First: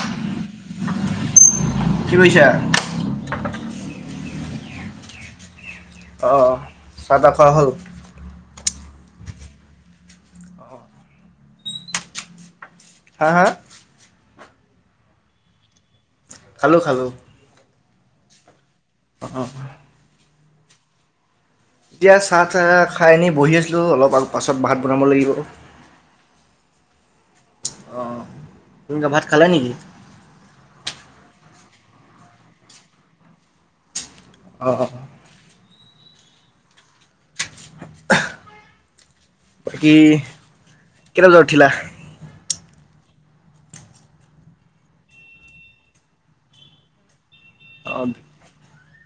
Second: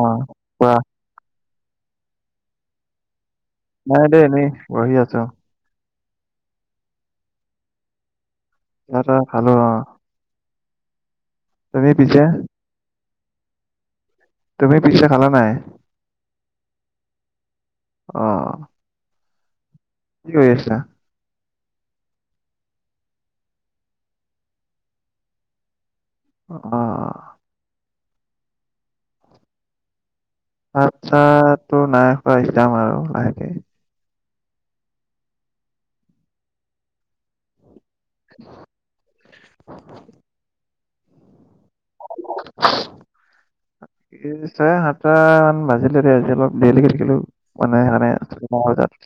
অ কোৱা কি কৰিছা? নাই দেই এনেই বহি আছোঁ। অ'-অ' চাহ তা খোৱা হ'ল? ভাত অ খালো অ, তুমি পিছে? হা হা। তুমি পিছে খালা নাই? খালোঁ খালোঁ। অ' অ'-অ' কি কৰি আছা? এতিয়া চাহ চাহ খাই আনি বহি আছিলোঁ অলপ পাছত ভাত বনাব লাগিব। অ'-অ' অ' তুমি কি ভাত খালা নেকি? ভাত চাতটো নাই খোৱা সিজাম আৰু লাহেকে। অ'-অ' বাকী, কেইটা বজাত উঠিলা? এই চাৰে সাতটা মান বাজিলে দে, আজি অলপ দেৰিলৈকে থাকিলোঁ। হোৱা নাই হোৱা অ', নাই মংগলদৈত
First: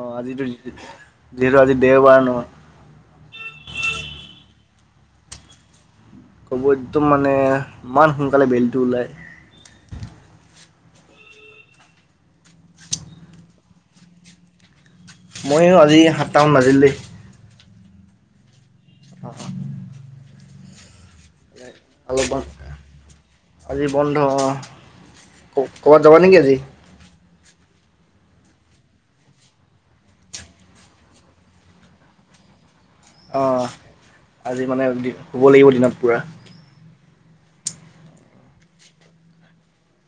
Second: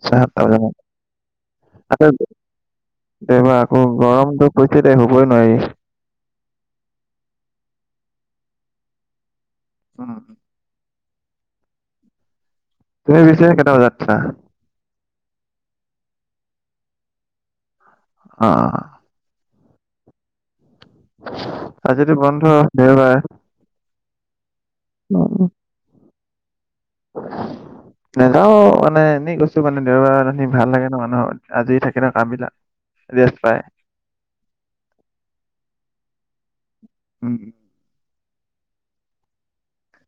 অ' আজিতো যিহেতু আজি দেওবাৰ নহয়। দেওবাৰ আকৌ গৰমটো হৈছে শুৱই নোৱাৰি। ক'ব একদম মানে ইমান সোনকালে বেলিটো ওলায়। [unintelligible] তুমি পিছে কেইটা বজাত উঠা? ময়ো আজি সাতটামান বাজিল দেই। অ' অ অ। আজিতো অলপমান বন্ধ দেওবাৰ। আজি বন্ধ অ' ক-ক'বাত যাবা নেকি আজি? নাযাওঁ মানে এনেই কৈছোঁ মানে দেওবাৰে ভাল লাগে ন' মানুহৰ, আজৰি থাকে ন' কাম বিলাক। ৰেষ্ট পায় অ' আজি মানে শুৱ লাগিব দিনত পুৰা। উম।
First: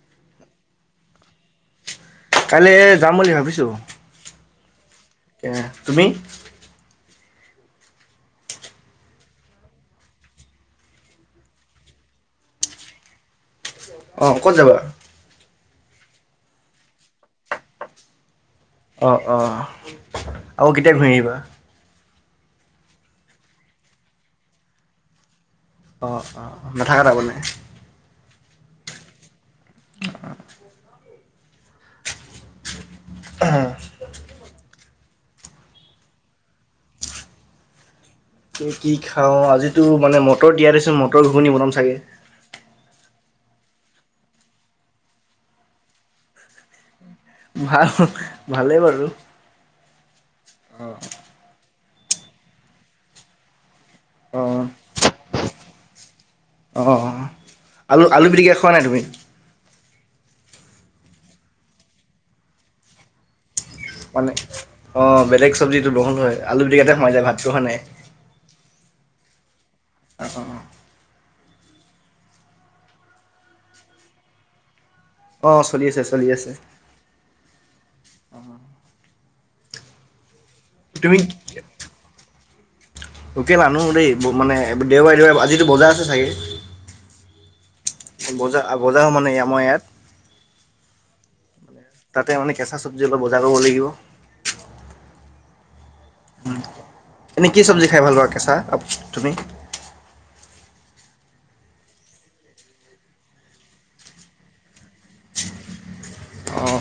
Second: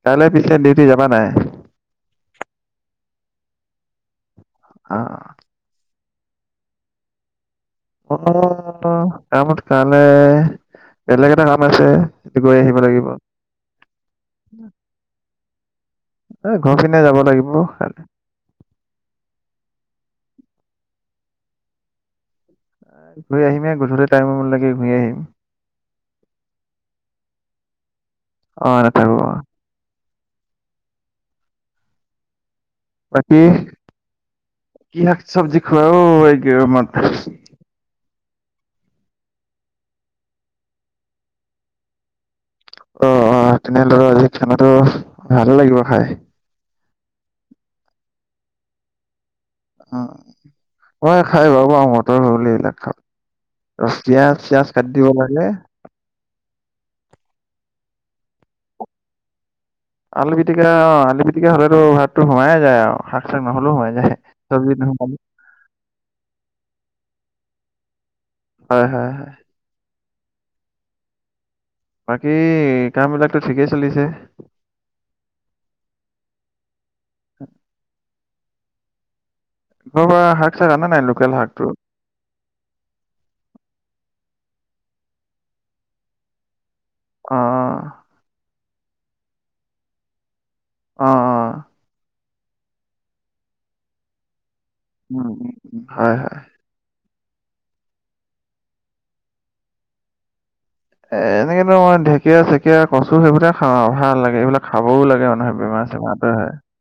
কাইলৈ পিছে ডিউটি যাবা নাই? কালি যাম বুলি ভাবিছোঁ। অ। [unintelligible] তুমি? [unintelligible] কামত কাইলে বেলেগ এটা কাম আছে, গৈ আহিব লাগিব। অ, ক'ত যাবা? এ ঘৰ পিনে যাব লাগিব। [unintelligible] অঁ অঁ আও কেতিয়া ঘুৰি আহিবা ঘূৰি আহিমে গধূলী টাইম মানৰলেকে ঘূৰি আহিম অঁ অ নাথাকা তামানে অ নাথাকো অ [unintelligible] বাকী কি শাক চব্জি খুৱা অ [unintelligible] এ কি খাও আজিতো মানে মটৰ তিয়াই থৈছো মটৰ ঘুগুনী বনাম চাগে অ অ তেনেহলে আজি খানাটো ভালে লাগিব খাই ভাল ভালেই বাৰু উ অঁ মই খাই বাও পাও মটৰ ঘুগুনী এইবিলাক খাও ৰচ পিয়াজ অঁ চিয়াজ কাটি দিব লাগে অঁ অ আলু আলু পিটিকা খোৱা নাই তুমি আলু পিটিকা অ আলু পিটিকা হ'লেতো ভাতটো সোমাই যায় আও শাক চাক নহলেও সোমাই যায় মানে চব্জিত অ নোসোমালে বেলেগ চব্জিতো বহুত হয় আলু ষিটিকাতে সোমাই যায় ভাতটো হয় নাই হয় হয় হয় অ অ বাকী কাম বিলাকতো ঠিকেই চলিছে অ চলি আছে চলি আছে ঘৰপা শাক চাক আনা নাই লোকেল শাকটো গোটেই মানুহ দেই মানে দেওবাৰে দেওবাৰে আজিতো বজাৰ আছে চাগে অ অ বজা মানে আমৰ ইয়াত অ অ তাতে মানে কেঁচা চব্জি অলপ বজাৰ কৰিব লাগিব [inaudible] হয় - হয়। এনে কি চব্জি খাই ভাল পোৱা কেঁচা তুমি? এ এনেকেতো মই ঢেকীয়া-চেকিয়া, কচু সেইবিলাক খাওঁ। ভাল লাগে। এইবিলাক খাবও লাগে মানুহে বেমাৰ - চেমাৰ আতৰে হয় অঁ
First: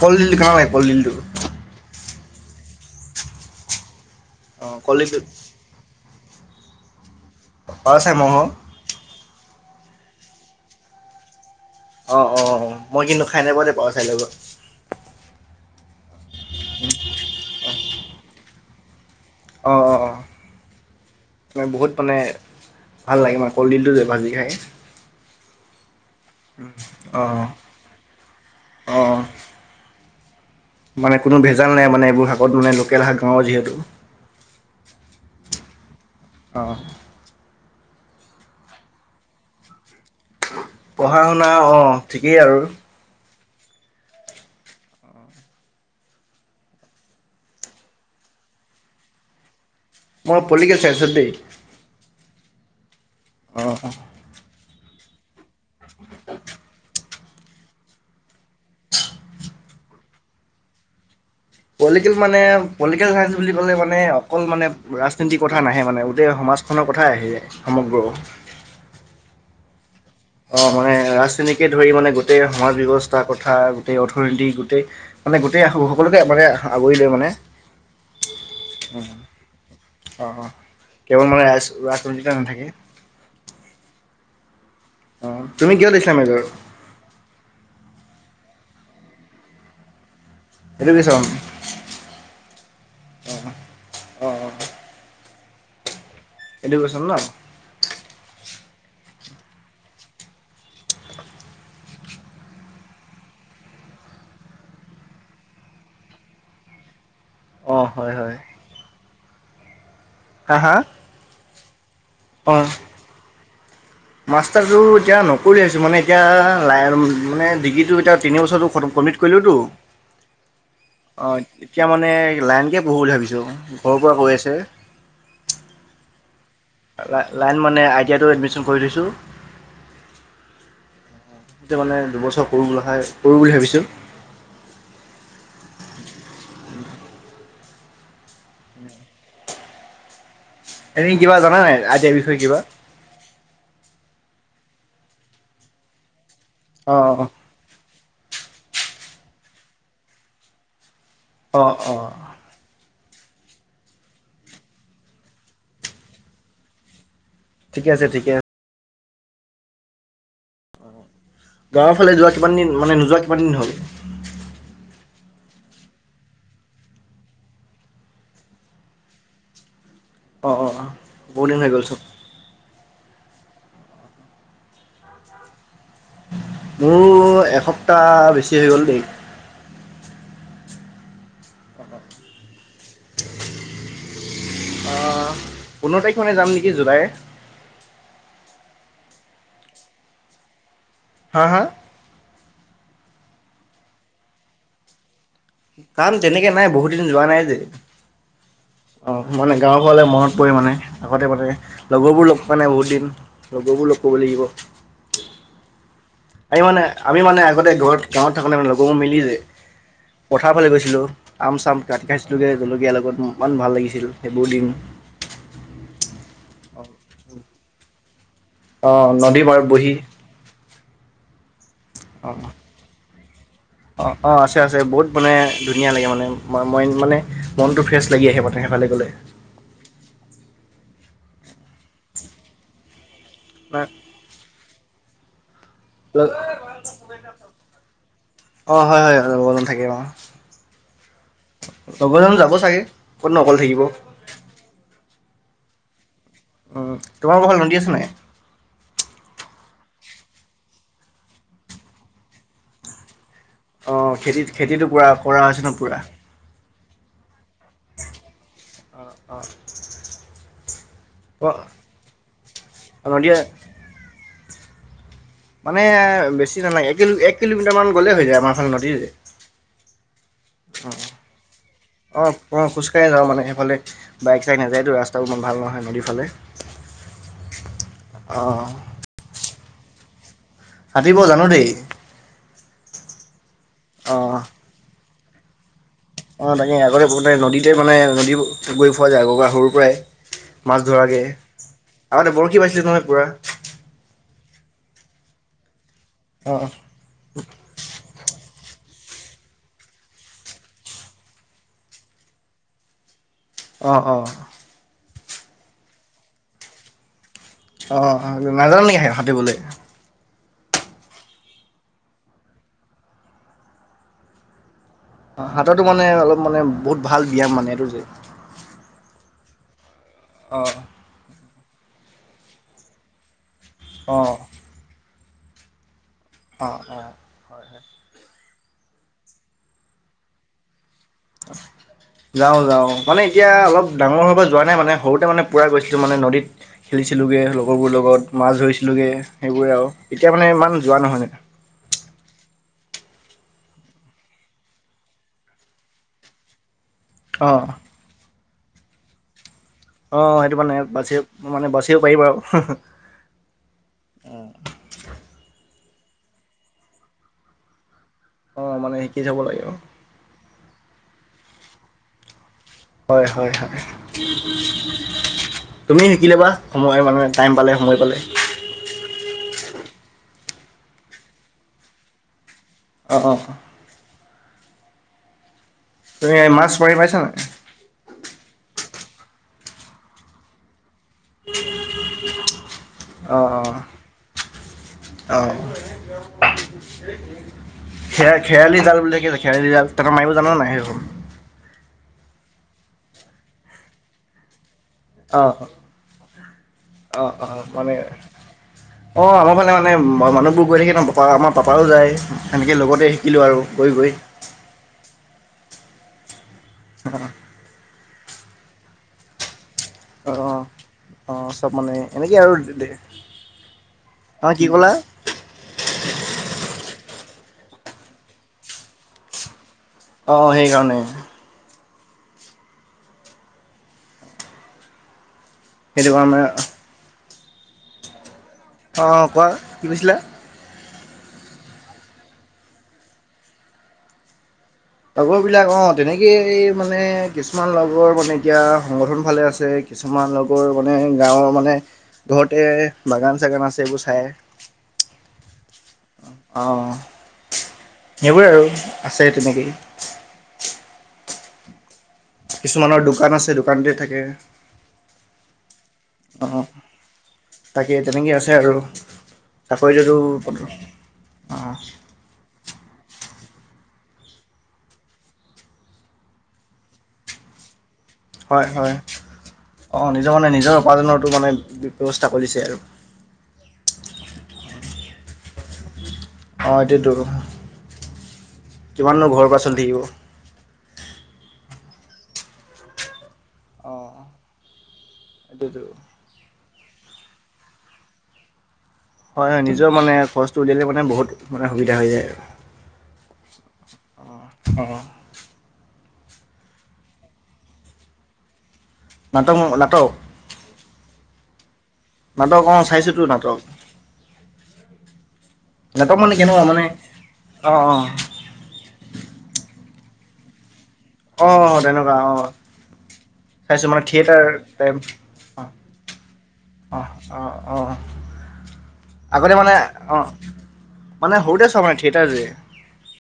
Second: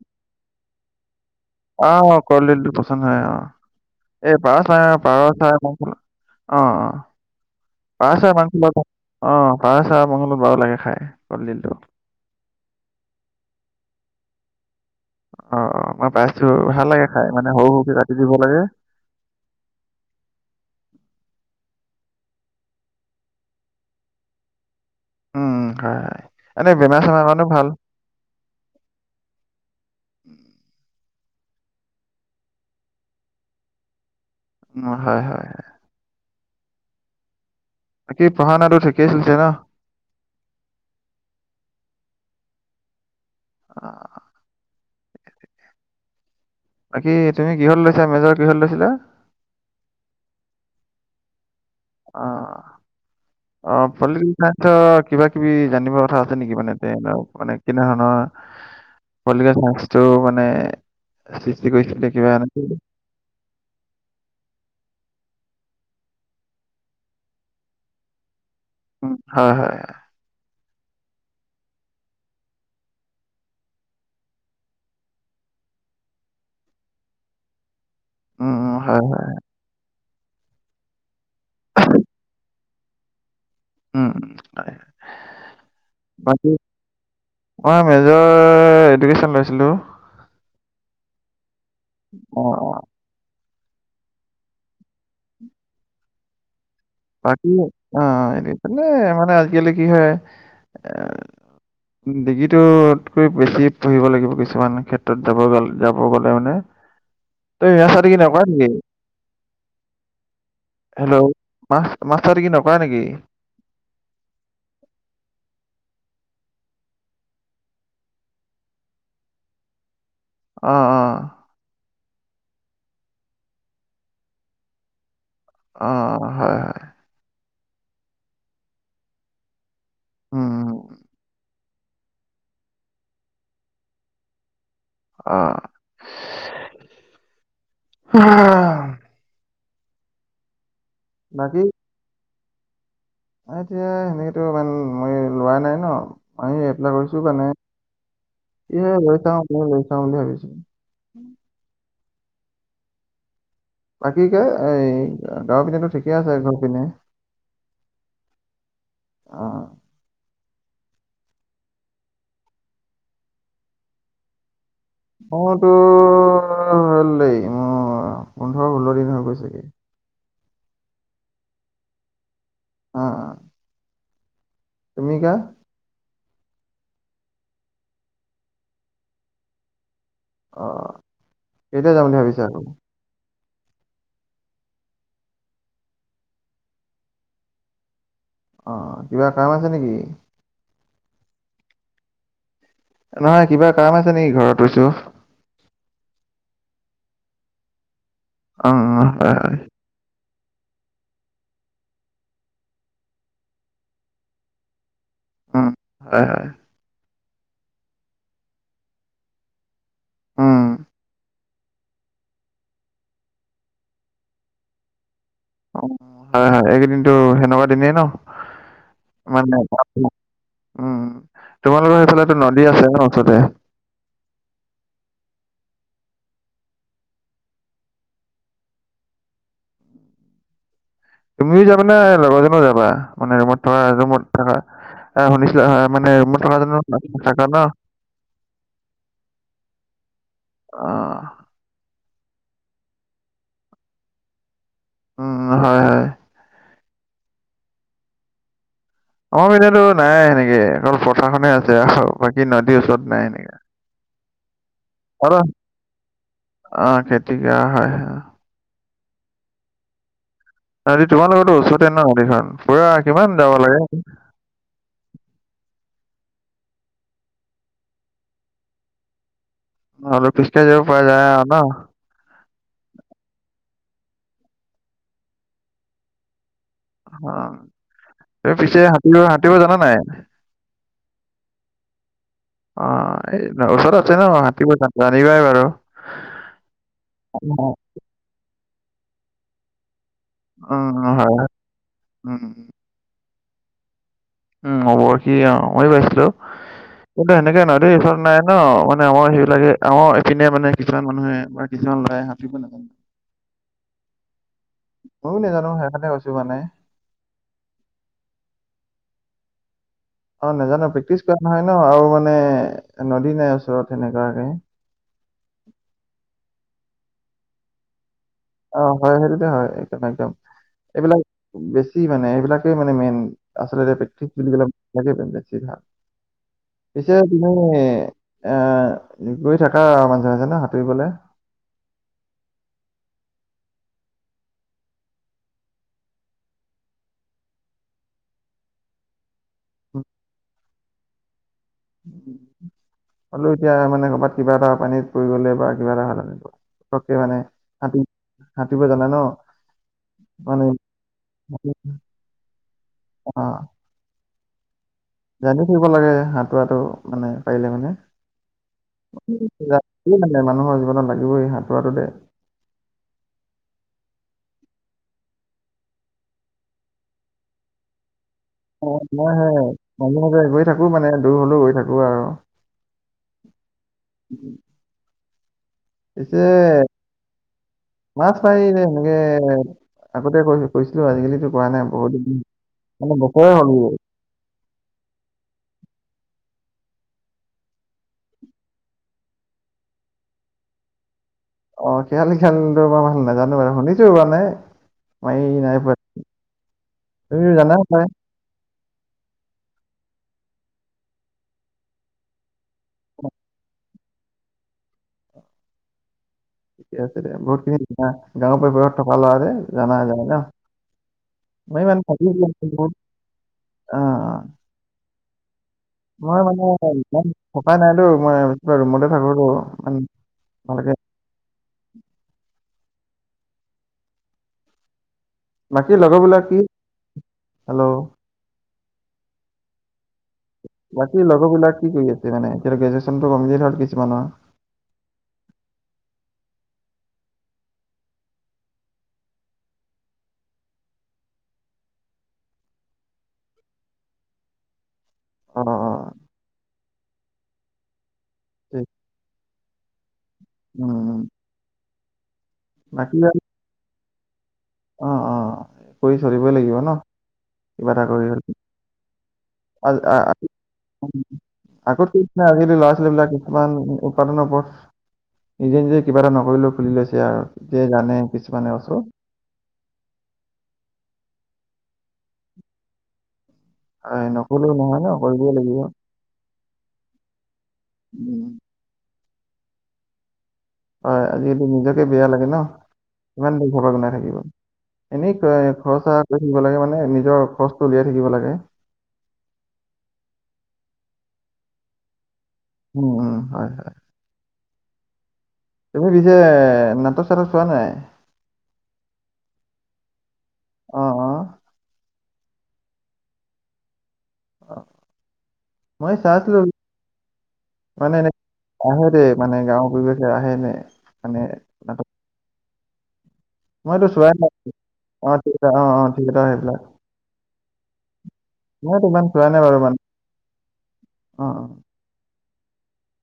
কলডিল খাও এ কলডিলটো অহ কলডিলটো পচন্দ হয় অহ এই পাৰ অ' চৰাই কলডিলটো পাৰ চৰাই অ অ পাৰ চৰাই মঙহ অ পাৰ চাৰাই মঙহৰ লগত বাও লাগে খাই কলডিল টো অ অ মই কিন্তু খাই নাই পোৱা দেই পাঅ চৰাই লগত অ মই পাইছো ভাল লাগে খাই মানে সৰু সৰুকে কাটি দিব লাগে অঁ অঁ অঁ অ বহুত মানে ভাল লাগে ন কলডিলটো যে ভাজি খায় উম হয় হয় এনেই বেমাৰ চেমাৰ অ' কাৰণেও ভাল অ' মানে কোনো ভেজাল নাই মানে এইবোৰ শাকত মানে লোকেল শাক গাঁৱৰ যিহেতু উ হয় হয় হয় অহ বাকী পঢ়া শুনাটো ঠিকেই চলিছে ন পঢ়া শুনা অঁ ঠিকেই আৰু অহ বাকী তুমি কিহত লৈছা মেজৰ কিহত লৈছিলা? মই পলটিকেল চাইন্সত দেই। অ অ ফলটিকেল চাইঞ্চ ছ কিবা কিবি জানিব কথা আছে নিকি? মানে [unintelligible] মানে কেনে ধৰণৰ পলটিকেল চাইন্সটো মানে সৃষ্টি কৰিছিলে পলিকেল কিবা মানে এনেকে পলটিকেল চাইন্স বুলি কলে মানে অকল মানে ব্ৰাছ সে ঞ্চি কথা নাহে মানে গোটেই সমাজখনৰ কথাই আহি জাই সমগ্ৰ। [inaudible] হয় - হয়। অ' মানে ৰাজনীতিকে ধৰি মানে গোটেই সমাজ ব্যৱস্থা কথা, গোটেই অৰ্থনীতি, গোটেই- মানে গোটে এয়া স- সকলোকে মানে আ- আগুৰিলে মানে উম - উম, হয় - হয়। অ' - অ' কেৱল মানে ৰাইচ- ৰাজদণ্ডিতা নাথাকে। উম - উম, হয়। অঁ তুমি কিয় লৈছিলা মেজৰ বাকি মই তো এডুকেশ্বন লৈছিলোঁ। এডুকেশ্বন। অ' - অ'। অ' - অ'। ন বাকী অ' এনে মানে- মানে আজিকালি কি হয় এ ডিগ্ৰীটোতকৈ বেছি পঢ়িব লাগিব কিছুমান ক্ষেত্ৰত যাব গ'ল- যাব গ'লে মানে। [unintelligible] তই হয় [unintelligible] হয় নকৰা নিকি? হা - হা? মাষ- মাষ্ট্ৰাৰ ডিগ্ৰী অঁ নকৰা নেকি? মাষ্টাৰটো এতিয়া নকৰোঁ ভাবিছোঁ। মানে এতিয়া লাইন- মানে ডিগ্ৰীটো এতিয়া তিনি বছৰটো খতম মিত কৰিলোতো। অ' এতিয়া মানে লাইনকে পঢ়োঁ বুলি ভাবিছোঁ। ঘৰৰ পৰা কৈ আছে। অ' হয় হয়। লা- লাইন মানে আইটিয়াইটো এডমিশন কৰি লৈছোঁ। উম। তে মানে দুবছৰ কৰোঁ বোলা খাই, কৰো বুলি ভাবিছোঁ। অ'। এনে কিবা জান বাকী নাই আ-ইয়াৰ বিষয়ে কিবা? এতিয়া সেনেকেতো ইমান মই লোৱা নাই ন মানে এপ্লাই অঁ কৰিছো অঁ মানে। এ লৈ চাওঁ মই লৈ চাওঁ বুলি ভাবিছো। অ' - অ'। বাকী কে এই অ'- গাঁৱৰ পিনেতো ঠিকেই আছে ঘৰ পিনে ঠিকে আছে ঠিকে অ'। গাঁৱৰ ফালে যোৱা কিমান দিন- মানে নোযোৱা কিমান দিন হ'ল? ঘৰতো হ'ল দে উ অ' পোন্ধৰ - ষোল্ল দিন হৈ গৈছেগে। অ' - অ' - অ', বহুদিন হৈ গ'ল চোন। অ' - অ'। তুমি কা? মোৰো এসপ্তাহ বেছি হৈ গ'ল দেই। অ'। কেতিয়া যাম বুলি ভাবিছা আকৌ? অ'- পোন্ধৰ তাৰিখ মানে যাম নেকি জুলাইৰ। অ' কিবা কাম আছে নেকি? হা - হা? নহয়, কিবা কাম আছে নেকি ঘৰত কৈছোঁ। কাম তেনেকে নাই, বহুত দিন যোৱা নাই যে। অ' হয় মানে হয় গাঁওৰ ঘৰলে মন পৰিমাণে, আগতে মানে। লগৰবোৰ লগ পোৱা নাই বহুত দিন। লগৰবোৰ লগ পাব লাগিব। উম, হয় - হয়। আমি মানে আমি মানে আগতে ঘৰত- গাঁৱত থাকোঁতে মানে লগৰবোৰ মিলি যে, পথাৰৰ উম ফালে গৈছিলোঁ। আম-চাম কাটি খাট খাইছিলোগে, জলকীয়াৰ লগত ইমান ভাল লাগিছিল সেইবোৰ দিন। অ' হয় - হয়, এইকেইদিনতো সেনেকুৱা দিনেই ন'। অ নদী মানে পাৰত বহি উম তোমালোকৰ অ' সেইফালেটো নদী আছে ন ওচৰতে অ অ আছে আছে বহুত মানে ধুনীয়া লাগে মানে মা মইন্ড মানে মনটো ফ্ৰেছ লাগি আহে মথ ভালে গ'লে তুমিও যাবানে লগৰজনো যাবা মানে ৰুমত থকা ৰুমত থকা আ শুনিছ অ মানে ৰুমত থাকাজনঅ থাকা ন অ হয় হয় হয় লগজন থাকে অ অহ, লগজন যাব যাব চাগে ক'ত নো অকলে থাকিব উম হয় হয় উম তোমালোকৰ ফালে নদী আছে নাই আমাৰ পিনেটো নাই এনেকে অকল পথাৰখনে আছে বাকী নদীৰ ওচৰত নাই সেনেকা অ খেতি খেতিটো পুৰা কৰা হৈছে ন পুৰা অ খেতি কৰা হয় অ অ অ এটো তোমালোকৰ টো ওচৰতে ন নদীখন পুৰা অ', নদীয়ে কিমান যাব লাগে মানে বেছি নালাগে এক এক কিলোমিটাৰ মান গ'লে হৈ যায় আমাৰ ফালে নদী অলপ খোজকাঢ়ি যাব পৰা যায় আৰু ন? অ অ অ খোজ কাঢ়ি যাওঁ মানে সেইফালেই বাইক চাইক নাযায়তো ৰাস্তাও ইমান ভাল নহয় নদীৰ ফালে অ ত অ', পিছে সাতব সাতুৰিব জানা নাই সাতুইব জানো দেই অ এই ওচৰতে আছে ন অ'। সাতুৰিব জানিবাই বাৰু অ তাকে আগতে সৰুতে নদীতে মানে নদী গৈ পোৱা যাই সৰুৰ পৰাই মাছ উম, ধৰাগে হয়। আগতে উম। বৰশী বাইছিলো নহয় পুৰা উম হ'ব সি অ মই বাইছিলো অ', কিন্তু সেনেকে নদী ওচ নাই ন মানে আমাৰ সেইবিলাকে আমাৰ এপিনে মানে কিছুমান মানুহে বা কিছুমান ল'ৰাই সাতুইব নাজানে [inaudible] অঁ অঁ। ময়ো নেজানো সেইকাৰণে কৈছো মানে। অঁ অ নাজান নেকি সাঁতুৰিবলৈ? অ নাজানো প্ৰেক্টিচ কৰা নহয় ন আৰু মানে নদী নাই ওচৰত সেনেকুৱাকে সাতোৰা টো মানে অলপ মানে বহুত ভাল ব্যয়াম মানে এইটো যে অ হয় সেইটোতে হয় একদম একদম অ'। অ এইবিলাক বেছি মানে এইবিলাকেই মানে মেইন আচলতে অ', প্ৰেকটিছ্ অ', বুলিবলে [unintelligible] নাই অ', পিছে তুমি হয়, হয়। অ গৈ থাকা আ মাজে মাজে ন সাঁতুৰিবলে [unintelligible] যাওঁ যাওঁ মানে এতিয়া অলপ ডাঙৰ হোৱাৰ পৰা যোৱা নাই মানে সৰুতে মানে পুৰা গৈছিলো মানে নদীত খেলিছিলোগে লগৰবোৰ লগত মাছ ধৰিছিলোগে সেইবোৰে আৰু এতিয়া মানে ইমান যোৱা নহয় মানে [unintelligible] হ'লৌ এতিয়া মানে কবাত কিবা এটা পানীত পৰি গ'লে বা কিবা এটা হলে পতকে মানে অ', সাতু সাতুৰিব জানা ন অ অ সেইটো মানে বাচি মানে বাচিব পাৰিবা আৰু অ' অঁ জানি থব লাগে সাতুৰাটো মানে পাৰিলে মানে অ', মানে শিকি থ'ব লাগে আৰু [unintelligible] মানুহৰ জীৱনত লাগিবই সাঁতোৰাটো দে হয় হয় হয় তুমি শিকিলে লবা সময় মানে টাইম পালে সময় পালে অ মই সে মানুহতে গৈ থাকো মানে দূৰ হলেও গৈ থাকো আৰু অ অহ [unintelligible] তুমি পিছে মাছ মাৰি পাইছা নাই মাছ মাৰি প সনেকে আগতে কৈছো কৈছিলো আজিকালি কৈ পোৱা নাই বহুত দিন [inaudible] [unintelligible] অঁ [unintelligible] খে খেয়ালি জাল বুলি কৈছে খেয়ালি জাল তহঁতে মাৰিব জানো নাই সেইবোৰ? অ খেয়ালি জালটো বাৰু নাজানো বাৰু শুনিছো মানে, মাৰি অ', নাইপোৱা। অ অ মানে অঁ আমাৰ ফালে মানে মানুহবোৰ গৈ থাকে ন, পাপা আমাৰ পাপাও যায় সেনেকৈ লগতে শিকিলোঁ আৰু গৈ গৈ ঠিকে আছে দে বহুত খিনি [unintelligible] গাঁৱৰ পৰিৱেশত থকা ল অ অ অ চব মই মানে ইমান থাকি এনেকে আৰু বহুত জিন্দেগী অ হয়, কি ক'লা? মই মানে ইমান থকাই নাইতো মই ৰুমতে থাকোতো। ইমান অ অ ভালকে সেইকাৰণে বাকী সেইটো কাৰণে লগৰবিলাক কি? হেল্ল' অ অ কোৱা কি কৈছিলা? বাকী লগৰবিলাক কি কৰি আছে মানে এতিয়া গ্ৰেজুৱেশ্যনটো কমপ্লিট হল কিছুমানৰ। লগৰবিলাক অ তেনেকে এই মানে কিছুমান লগৰ মানে এতিয়া সংগঠন ফালে আছে। কিছুমান লগৰ মানে গাঁৱৰ মানে ঘৰতে বাগান-চাগান আছে এইবোৰ চাই। [inaudible] অ অ অঁ সেইবোৰে আৰু ঠিক আছে তেনেকেই উম কিছুমানৰ বাকী দোকান আৰু আছে দোকানতে থাকে অ অ কৰি অ চলিবই লাগিব ন কিবা তাকে এটা কৰি তেনেকে হলেও আছে আৰু আ চাকৰিটোতো [unintelligible] অঁ [unintelligible] বিলাক কিছুমান উৎপাদনৰ পথ নিজে নিজে কিবা এটা নকৰিলেও খুলি লৈছে আৰু জানে হয় কিছুমানে হয় আছো অঁ নিজৰ মানে নিজৰ উপাৰ্জনৰটো মানে ব্যৱস্থা কৰিছে আৰু হয় নকলেও নহয় ন কৰিবই লাগিব অঁ এইটোৱেতো উম, কিমান নো ঘৰৰ পৰা চলি থাকিব হয় আজিটো নিজকে বেয়া লাগে ন কিমান নো [unintelligible] বনাই অঁ থাকিব এনেই এইটোতো খৰচা কৰি থাকিব লাগে মানে নিজৰ খৰচটো উলিয়াই থাকিব লাগে হয় হয় নিজৰ মানে খৰচটো উলিয়ালে মানে বহুত মানে সুবিধা হৈ যায় আৰু উম উম হয় হয়। অঁ তুমি পিছে নাটক-চাটক চোৱা নাই? নাট নাটক অ অ নাটক অঁ চাইছো তো নাটক অ'। মই নাটক মানে চাইছিলো কেনেকুৱা মানে অঁ অঁ মানে এনে আহে দে মানে গাওঁৰ পৰিৱেশ [unintelligible] আহে নাই? অ অ তেনেকুৱা অঁ চাইছো মানে মইতো চোৱাই থিয়েটাৰ নাই টাইম অ, অ অ অ মইতো ইমান চোৱা আগতে নাই মানে, বাৰু অঁ মানে অ অ সৰুতে চোৱা মানে থিয়েটাৰ যে